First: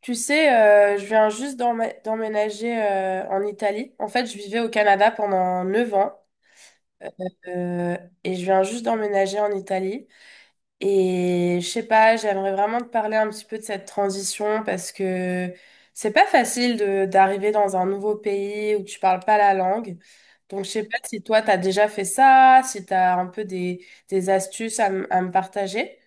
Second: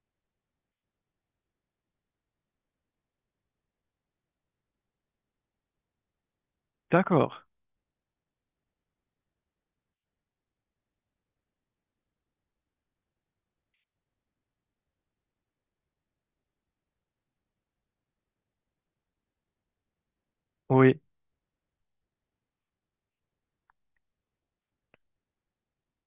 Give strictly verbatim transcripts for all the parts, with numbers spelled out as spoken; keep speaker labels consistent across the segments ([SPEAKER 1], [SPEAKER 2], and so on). [SPEAKER 1] Tu sais, euh, je viens juste d'emmé- d'emménager euh, en Italie. En fait, je vivais au Canada pendant neuf ans
[SPEAKER 2] D'accord,
[SPEAKER 1] euh, et je viens juste d'emménager en Italie. Et je sais pas, j'aimerais vraiment te parler un petit peu de cette transition parce que c'est pas facile de d'arriver dans un nouveau pays où tu parles pas la langue. Donc, je sais pas
[SPEAKER 2] oui,
[SPEAKER 1] si toi, t'as déjà fait ça, si t'as un peu des, des astuces à, m- à me partager.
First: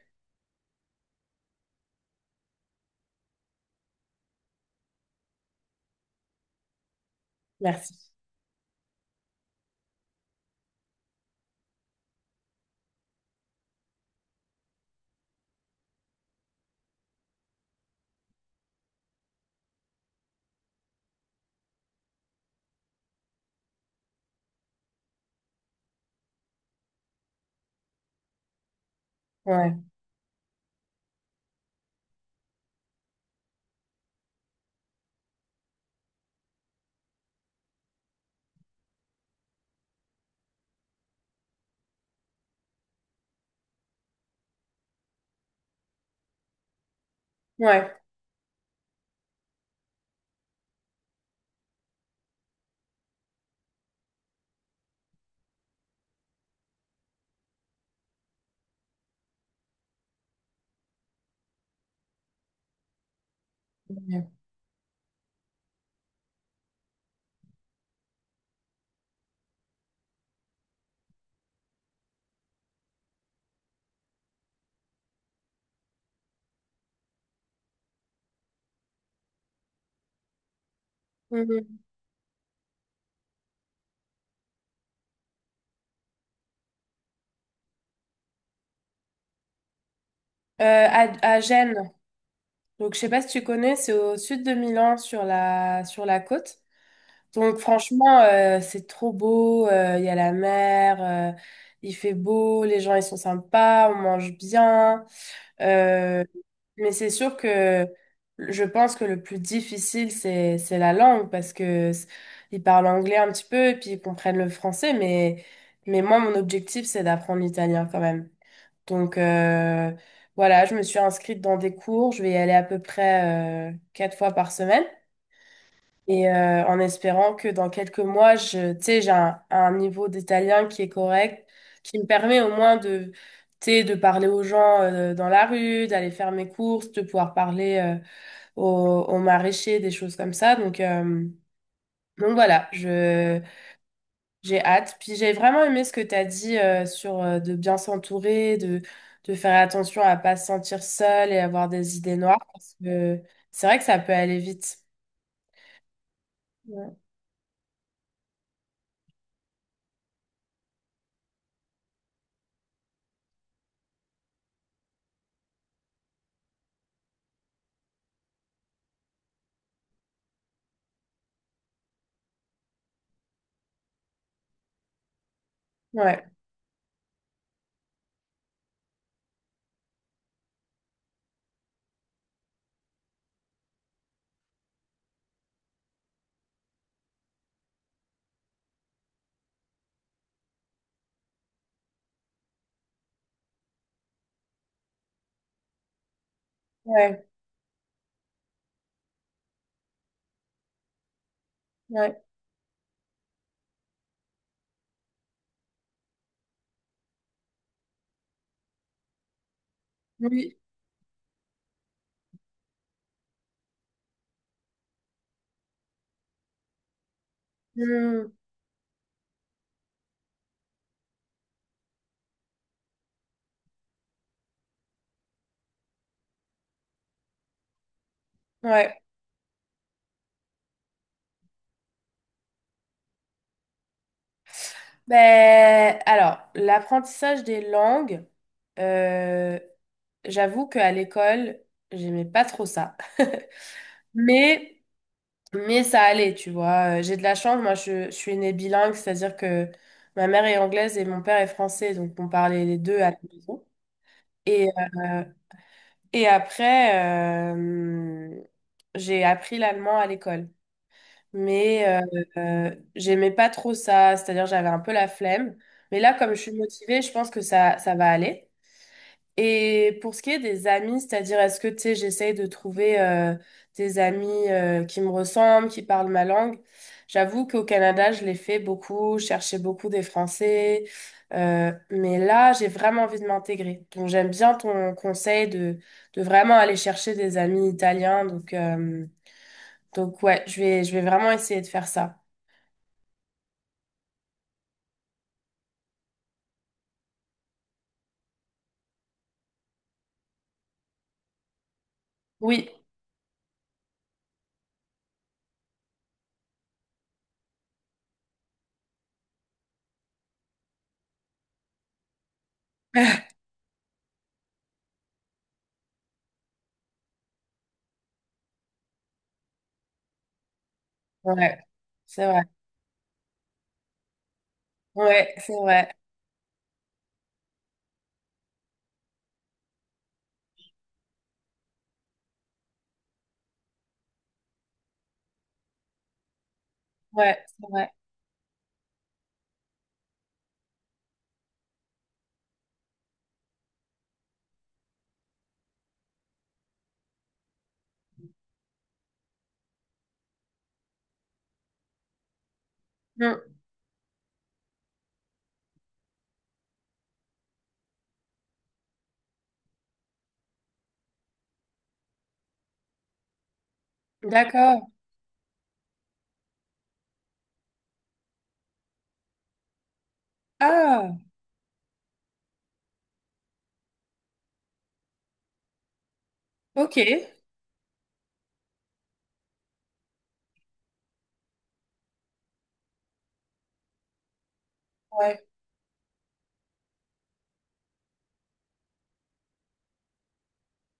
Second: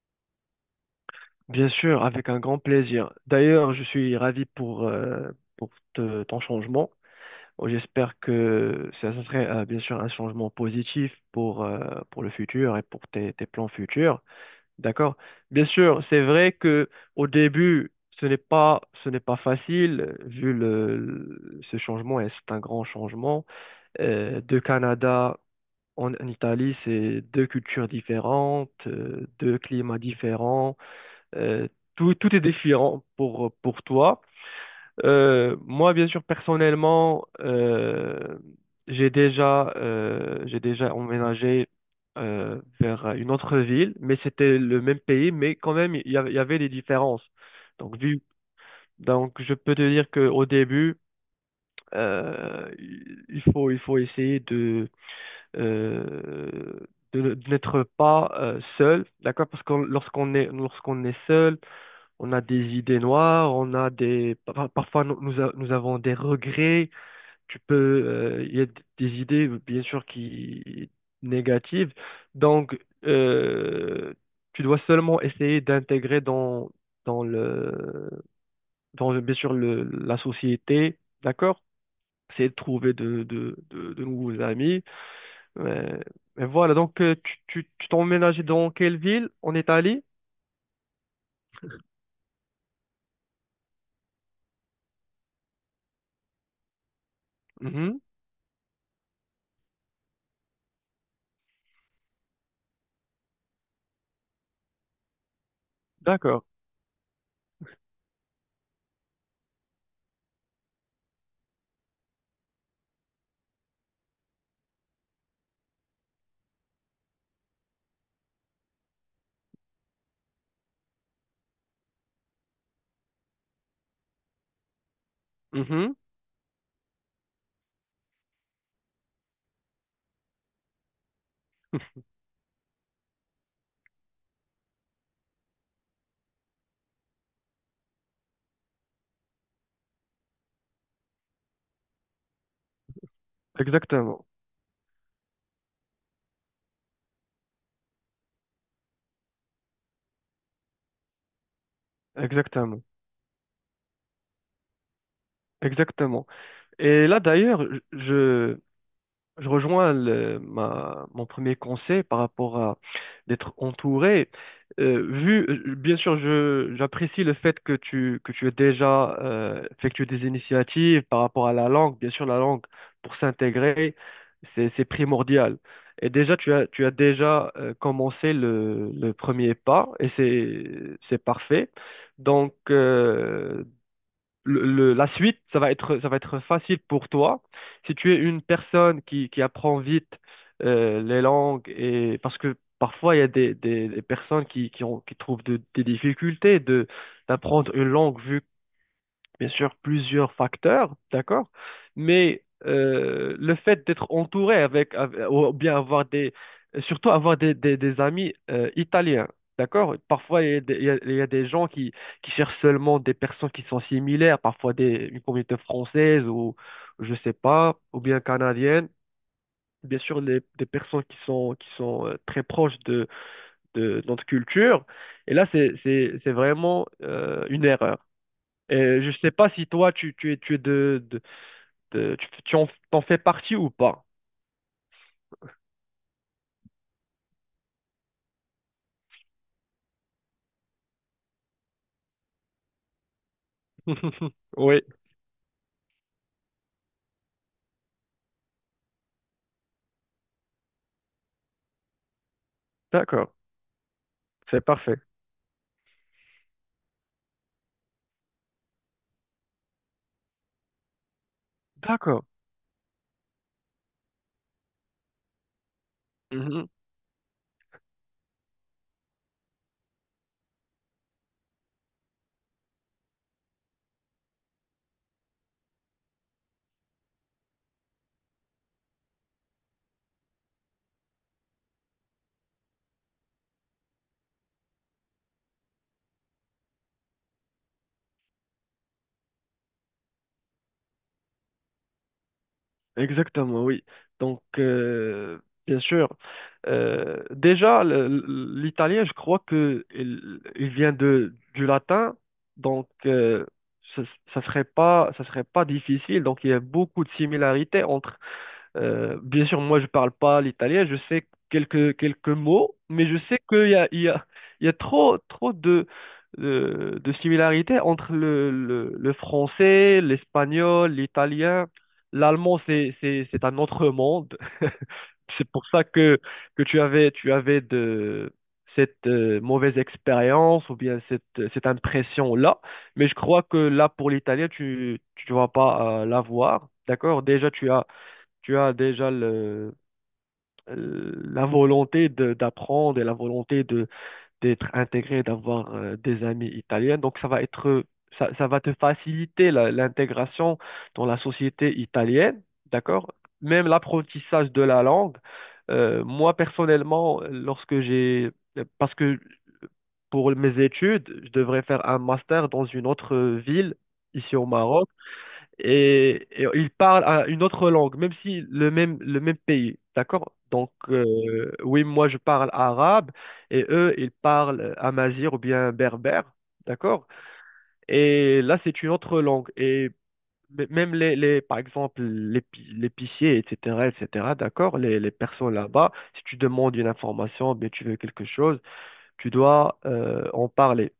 [SPEAKER 2] bien sûr, avec un grand plaisir. D'ailleurs, je suis ravi pour, euh, pour te- ton changement. Oh,
[SPEAKER 1] Merci.
[SPEAKER 2] j'espère que ça, ça serait euh, bien sûr un changement positif pour, euh, pour le futur et pour tes, tes plans futurs. D'accord? Bien sûr, c'est vrai que au début, ce n'est pas, ce n'est pas facile, vu le, le- ce changement, et c'est un grand changement. Euh, de Canada en, en Italie, c'est deux cultures différentes, euh, deux
[SPEAKER 1] Ouais.
[SPEAKER 2] climats différents. Euh, tout, tout est différent pour, pour toi. Euh, moi, bien sûr, personnellement, euh, j'ai déjà, euh, j'ai déjà emménagé euh, vers une autre ville, mais c'était le même pays, mais quand même, il y, a- il y avait des différences.
[SPEAKER 1] Ouais.
[SPEAKER 2] Donc, vu, donc, je peux te dire qu'au début, euh, il faut, il faut essayer de, euh, de, ne- de n'être pas euh, seul, d'accord? Parce que lorsqu'on est, lorsqu'on est seul, on a des idées noires, on a
[SPEAKER 1] Ouais.
[SPEAKER 2] des pa- parfois nous, nous a- nous avons des regrets. Tu peux, euh, il y a des idées bien sûr qui négatives. Donc euh, tu dois seulement essayer d'intégrer dans dans le dans le- bien sûr le, la société, d'accord?
[SPEAKER 1] Mhm.
[SPEAKER 2] Essayer de trouver de de, de, de nouveaux amis. Mais, mais voilà. Donc euh, tu tu tu t'es emménagé dans quelle ville en Italie?
[SPEAKER 1] Euh, à, à Gênes. Donc, je sais pas si tu connais, c'est au sud de Milan, sur la, sur la côte. Donc,
[SPEAKER 2] Mhm.
[SPEAKER 1] franchement, euh, c'est trop beau. euh, Il y a la mer, euh, il fait beau, les gens, ils sont sympas, on mange bien. Euh,
[SPEAKER 2] D'accord.
[SPEAKER 1] mais c'est sûr que je pense que le plus difficile, c'est, c'est la langue parce que c- ils parlent anglais un petit peu et puis ils comprennent le français. Mais, mais moi, mon objectif, c'est d'apprendre l'italien quand même. Donc euh, voilà, je me suis inscrite dans des cours. Je vais y aller à peu près euh, quatre fois par semaine.
[SPEAKER 2] Mhm.
[SPEAKER 1] Et euh, en espérant que dans quelques mois, je, tu sais, j'ai un, un niveau d'italien qui est correct, qui me permet au moins de, tu sais, de parler aux gens euh, dans la rue, d'aller faire mes courses, de pouvoir parler euh, aux, aux maraîchers, des choses comme ça. Donc, euh, donc voilà, je,
[SPEAKER 2] Exactement.
[SPEAKER 1] j'ai hâte. Puis j'ai vraiment aimé ce que tu as dit euh, sur euh, de bien s'entourer, de, de faire attention à pas se sentir seul et avoir des idées noires. Parce
[SPEAKER 2] Exactement.
[SPEAKER 1] que c'est vrai que ça peut aller vite.
[SPEAKER 2] Exactement.
[SPEAKER 1] Ouais,
[SPEAKER 2] Et là, d'ailleurs, je, je rejoins le- ma, mon premier conseil par rapport à d'être entouré. Euh, vu, euh, bien sûr, je, j'apprécie le fait que tu, que tu aies déjà euh, effectué des initiatives par rapport à la langue. Bien sûr, la langue, pour s'intégrer, c'est, c'est primordial. Et
[SPEAKER 1] ouais,
[SPEAKER 2] déjà, tu as, tu as déjà euh, commencé le, le premier pas et c'est, c'est parfait. Donc, euh, le- le- la suite, ça va être, ça va être facile pour toi. Si tu es une personne qui, qui apprend vite euh, les langues, et parce que parfois il y a des, des, des personnes qui, qui ont, qui trouvent de- des difficultés de,
[SPEAKER 1] ouais.
[SPEAKER 2] d'apprendre une langue vu bien sûr plusieurs facteurs, d'accord?
[SPEAKER 1] Ouais.
[SPEAKER 2] Mais euh, le fait d'être entouré avec, avec- ou bien avoir des, surtout avoir des, des, des amis euh, italiens, d'accord? Parfois, il y
[SPEAKER 1] Oui.
[SPEAKER 2] a des, il y a- il y a des gens qui, qui cherchent seulement des personnes qui sont similaires, parfois des, une communauté française ou je sais pas, ou bien
[SPEAKER 1] Hmm,
[SPEAKER 2] canadienne. Bien sûr, les, des personnes qui sont, qui sont euh, très proches de, de notre culture. Et là, c'est, c'est, c'est vraiment euh, une erreur.
[SPEAKER 1] ouais.
[SPEAKER 2] Et je sais pas si toi, tu, tu es, tu es de, de- de- tu, tu en, t'en fais partie ou pas.
[SPEAKER 1] Ben, alors, l'apprentissage des langues, euh, j'avoue qu'à l'école, j'aimais pas trop ça.
[SPEAKER 2] Oui,
[SPEAKER 1] Mais Mais ça allait, tu vois. Euh, J'ai de la chance, moi je, je suis née bilingue, c'est-à-dire que ma mère est anglaise et mon père est français, donc on parlait les deux à la
[SPEAKER 2] d'accord,
[SPEAKER 1] maison.
[SPEAKER 2] c'est
[SPEAKER 1] Et,
[SPEAKER 2] parfait.
[SPEAKER 1] euh, et après, euh, j'ai appris l'allemand à l'école. Mais euh,
[SPEAKER 2] D'accord.
[SPEAKER 1] euh, j'aimais pas trop ça, c'est-à-dire j'avais un peu la flemme. Mais là, comme je suis
[SPEAKER 2] Mhm.
[SPEAKER 1] motivée, je pense que ça, ça va aller. Et pour ce qui est des amis, c'est-à-dire est-ce que tu sais, j'essaye de trouver euh, des amis euh, qui me ressemblent, qui parlent ma langue. J'avoue qu'au Canada, je l'ai fait beaucoup, je cherchais beaucoup des Français, euh, mais là, j'ai vraiment envie de m'intégrer. Donc j'aime bien ton conseil de, de vraiment aller chercher des amis italiens. Donc, euh, donc ouais, je vais, je vais vraiment essayer de faire ça.
[SPEAKER 2] Exactement, oui. Donc, euh, bien sûr, euh, déjà, le- le- l'italien, je crois que il, il vient de, du latin,
[SPEAKER 1] Oui,
[SPEAKER 2] donc euh, ça, ça serait pas, ça serait pas difficile. Donc, il y a beaucoup de similarités entre euh, bien sûr, moi, je parle pas l'italien, je sais quelques, quelques mots, mais je sais qu'il y a, il y a, il y a trop, trop de, de, de similarités entre le, le, le français, l'espagnol,
[SPEAKER 1] ouais,
[SPEAKER 2] l'italien.
[SPEAKER 1] c'est vrai.
[SPEAKER 2] L'allemand, c'est, c'est, c'est un autre monde.
[SPEAKER 1] Ouais,
[SPEAKER 2] C'est
[SPEAKER 1] c'est
[SPEAKER 2] pour ça
[SPEAKER 1] vrai.
[SPEAKER 2] que, que tu avais, tu avais de, cette euh, mauvaise expérience ou bien cette, cette impression-là. Mais je crois que là, pour l'italien, tu, tu vas pas euh, l'avoir. D'accord?
[SPEAKER 1] Ouais,
[SPEAKER 2] Déjà,
[SPEAKER 1] c'est
[SPEAKER 2] tu as
[SPEAKER 1] vrai.
[SPEAKER 2] tu as déjà le, euh, la volonté de- d'apprendre et la volonté de d'être intégré, d'avoir euh, des amis italiens. Donc ça va être ça, ça va te faciliter la- l'intégration dans la société italienne, d'accord?
[SPEAKER 1] Hmm,
[SPEAKER 2] Même l'apprentissage de la langue. Euh, moi personnellement, lorsque j'ai parce que pour mes études, je devrais faire un master dans une autre ville ici au
[SPEAKER 1] d'accord.
[SPEAKER 2] Maroc et, et ils parlent à une autre langue, même si le même, le même pays, d'accord? Donc,
[SPEAKER 1] Ah,
[SPEAKER 2] euh, oui, moi, je parle arabe et eux, ils parlent amazigh ou bien berbère,
[SPEAKER 1] ok.
[SPEAKER 2] d'accord? Et là, c'est une autre langue. Et m- même les, les par exemple, l'épi- l'épicier, et cætera, et cætera, d'accord? Les, les
[SPEAKER 1] Ouais.
[SPEAKER 2] personnes là-bas, si tu demandes une information, bien, tu veux quelque chose, tu dois euh, en parler.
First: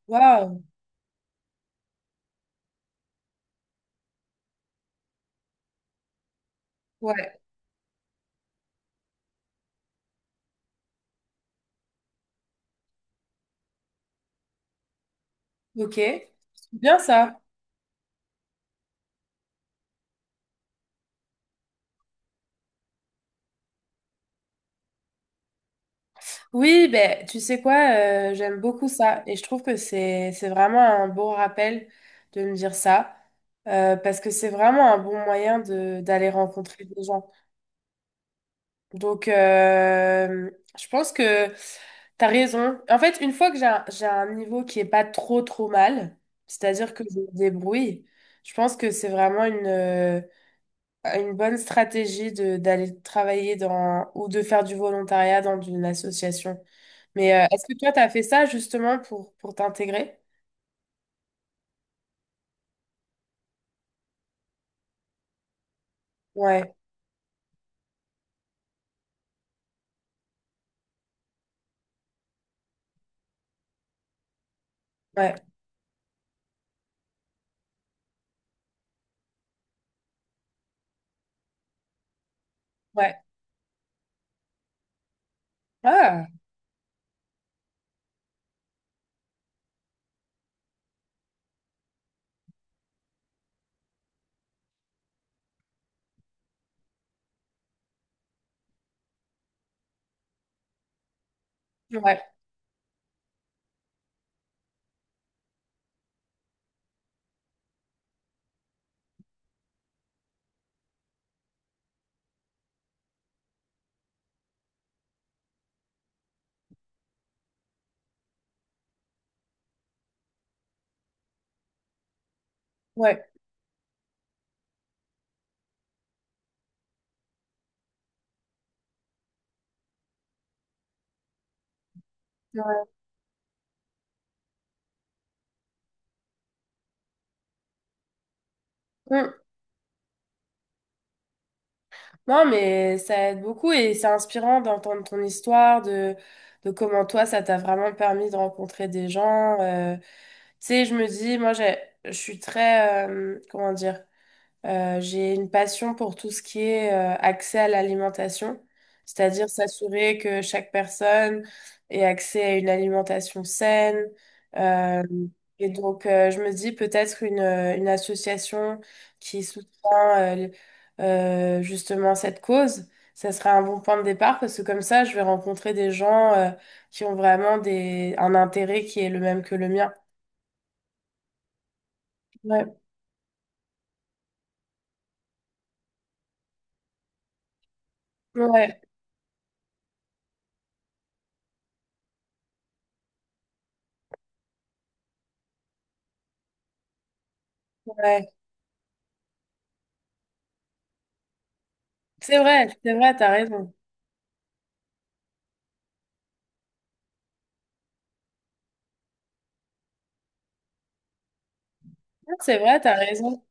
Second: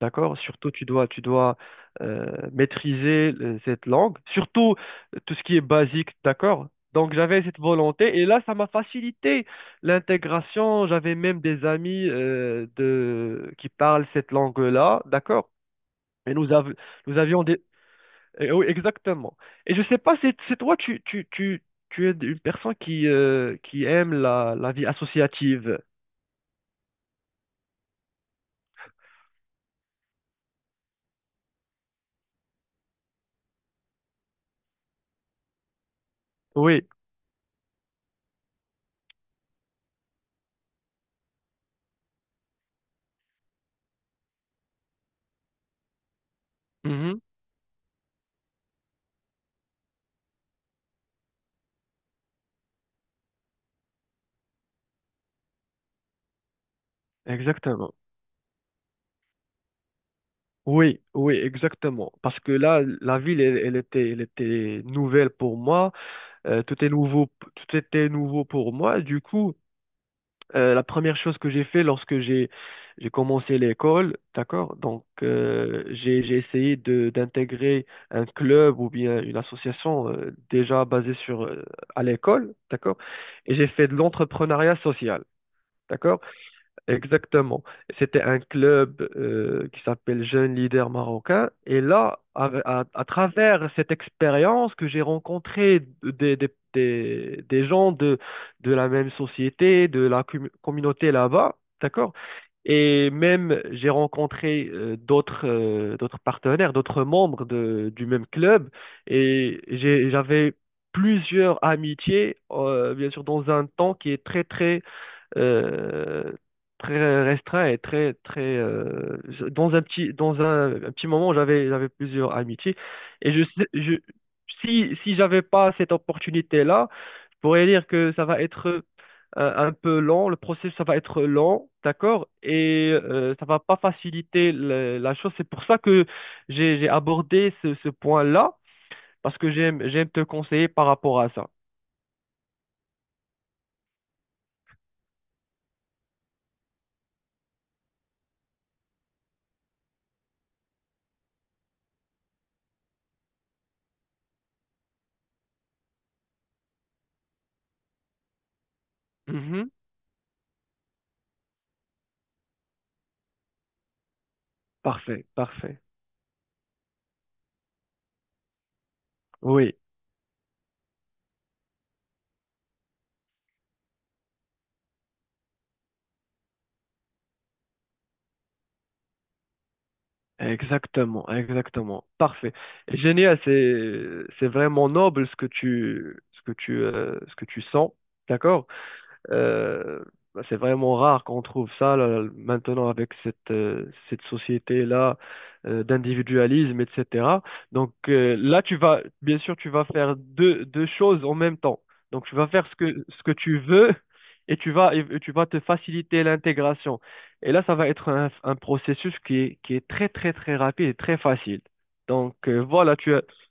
[SPEAKER 2] D'accord?
[SPEAKER 1] Waouh.
[SPEAKER 2] Surtout, tu dois, tu dois euh, maîtriser euh, cette langue, surtout euh, tout ce qui est basique, d'accord? Donc,
[SPEAKER 1] Ouais.
[SPEAKER 2] j'avais cette volonté et là, ça m'a facilité l'intégration. J'avais même des amis euh, de... qui parlent cette langue-là, d'accord?
[SPEAKER 1] Ok. C'est
[SPEAKER 2] Et nous, av-
[SPEAKER 1] bien
[SPEAKER 2] nous
[SPEAKER 1] ça.
[SPEAKER 2] avions des... eh oui, exactement. Et je sais pas, c'est c'est toi, tu, tu, tu, tu es une personne qui, euh, qui aime la, la vie associative.
[SPEAKER 1] Oui, ben, tu sais quoi, euh, j'aime beaucoup ça. Et je trouve que c'est, c'est vraiment un bon rappel de me dire ça. Euh, parce que c'est vraiment un bon moyen de, d'aller rencontrer
[SPEAKER 2] Oui,
[SPEAKER 1] des gens. Donc, euh, je pense que t'as raison. En fait, une fois que j'ai un, j'ai un niveau qui est pas trop, trop mal, c'est-à-dire que je
[SPEAKER 2] mhm.
[SPEAKER 1] me débrouille, je pense que c'est vraiment une, une bonne stratégie de d'aller travailler dans ou de faire du volontariat dans une association. Mais euh, est-ce que toi,
[SPEAKER 2] Exactement.
[SPEAKER 1] tu as fait ça justement pour, pour t'intégrer?
[SPEAKER 2] Oui, oui, exactement. Parce que là, la ville, elle, elle était, elle était nouvelle pour moi. Euh,
[SPEAKER 1] Ouais,
[SPEAKER 2] tout est nouveau, tout était nouveau pour moi. Du coup, euh, la première chose que j'ai fait lorsque j'ai, j'ai commencé l'école, d'accord? Donc,
[SPEAKER 1] ouais,
[SPEAKER 2] euh, j'ai, j'ai essayé de, d'intégrer un club ou bien une association euh, déjà basée sur, euh, à l'école, d'accord?
[SPEAKER 1] ouais.
[SPEAKER 2] Et j'ai fait de l'entrepreneuriat social, d'accord?
[SPEAKER 1] Ah,
[SPEAKER 2] Exactement. C'était un club euh, qui s'appelle Jeunes Leaders Marocains. Et là, à, à- à travers cette expérience que j'ai rencontré des, des, des, des gens de, de la même société, de la com- communauté là-bas, d'accord?
[SPEAKER 1] ouais,
[SPEAKER 2] Et même, j'ai rencontré euh, d'autres euh, d'autres partenaires, d'autres membres de, du même club. Et j'ai- j'avais plusieurs amitiés, euh, bien sûr, dans un temps qui est très, très euh, très restreint et très très euh, je- dans un petit dans un, un petit moment j'avais j'avais plusieurs amitiés
[SPEAKER 1] ouais.
[SPEAKER 2] et je sais- je si si j'avais pas cette opportunité-là, je pourrais dire que ça va être euh, un peu lent, le processus ça va être lent, d'accord? Et
[SPEAKER 1] Ouais.
[SPEAKER 2] euh, ça va pas faciliter le- la chose. C'est pour ça que j'ai j'ai abordé ce, ce point-là
[SPEAKER 1] Mm.
[SPEAKER 2] parce que j'aime j'aime te conseiller par rapport à ça.
[SPEAKER 1] Non, mais ça aide beaucoup et c'est inspirant d'entendre ton histoire, de, de comment toi, ça t'a vraiment permis de rencontrer des gens. euh. Tu sais, je me dis, moi, j'ai, je suis très, euh, comment dire? Euh, j'ai une passion pour tout ce qui est euh, accès à l'alimentation, c'est-à-dire
[SPEAKER 2] Mhm.
[SPEAKER 1] s'assurer que chaque personne ait accès à une alimentation saine. Euh,
[SPEAKER 2] Parfait,
[SPEAKER 1] et
[SPEAKER 2] parfait.
[SPEAKER 1] donc, euh, je me dis peut-être une, euh, une association qui soutient
[SPEAKER 2] Oui.
[SPEAKER 1] euh, euh, justement cette cause, ça serait un bon point de départ parce que comme ça, je vais rencontrer des gens euh, qui ont vraiment des, un intérêt qui est le même que le mien.
[SPEAKER 2] Exactement, exactement. Parfait.
[SPEAKER 1] Ouais,
[SPEAKER 2] Génial, c'est c'est vraiment noble ce que tu ce que tu euh, ce que tu sens, d'accord?
[SPEAKER 1] ouais,
[SPEAKER 2] Euh, bah, c'est vraiment rare qu'on trouve ça là, maintenant avec cette, euh, cette société-là euh, d'individualisme, et cætera. Donc
[SPEAKER 1] ouais.
[SPEAKER 2] euh, là, tu vas, bien sûr, tu vas faire deux, deux choses en même temps. Donc tu
[SPEAKER 1] C'est
[SPEAKER 2] vas faire
[SPEAKER 1] vrai,
[SPEAKER 2] ce
[SPEAKER 1] c'est
[SPEAKER 2] que,
[SPEAKER 1] vrai,
[SPEAKER 2] ce
[SPEAKER 1] t'as
[SPEAKER 2] que tu
[SPEAKER 1] raison.
[SPEAKER 2] veux et tu vas, et tu vas te faciliter l'intégration. Et là, ça va être un, un processus qui est, qui est très, très, très rapide et très facile. Donc
[SPEAKER 1] C'est
[SPEAKER 2] euh,
[SPEAKER 1] vrai, t'as
[SPEAKER 2] voilà, tu
[SPEAKER 1] raison.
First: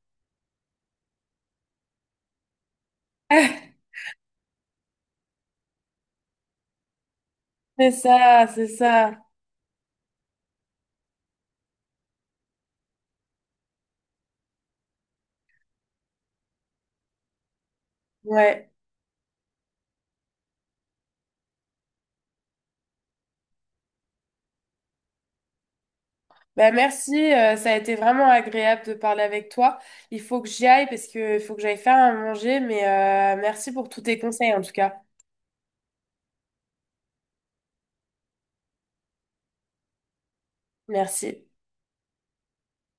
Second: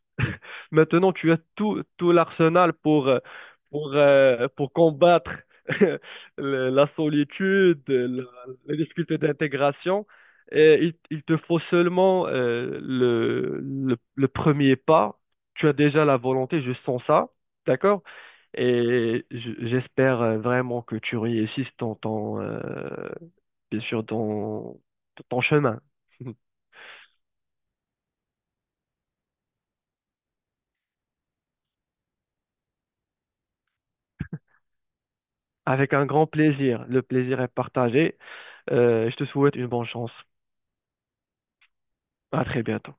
[SPEAKER 2] maintenant, tu as tout, tout l'arsenal pour, euh, pour, euh, pour combattre le- la solitude,
[SPEAKER 1] C'est
[SPEAKER 2] la-
[SPEAKER 1] ça, c'est
[SPEAKER 2] les
[SPEAKER 1] ça.
[SPEAKER 2] difficultés d'intégration. Et il, il te faut seulement euh, le, le, le premier pas. Tu as déjà la volonté, je sens ça, d'accord?
[SPEAKER 1] Ouais.
[SPEAKER 2] Et j- j'espère euh, vraiment que tu réussisses dans ton, euh, bien sûr, dans ton chemin.
[SPEAKER 1] Bah, merci, euh, ça a été vraiment agréable de parler avec toi. Il faut que j'y aille parce que il faut que j'aille faire à manger, mais euh, merci pour tous tes conseils en tout cas.
[SPEAKER 2] Avec un grand plaisir. Le plaisir est partagé. Euh, je te souhaite une bonne chance.
[SPEAKER 1] Merci.
[SPEAKER 2] À très bientôt.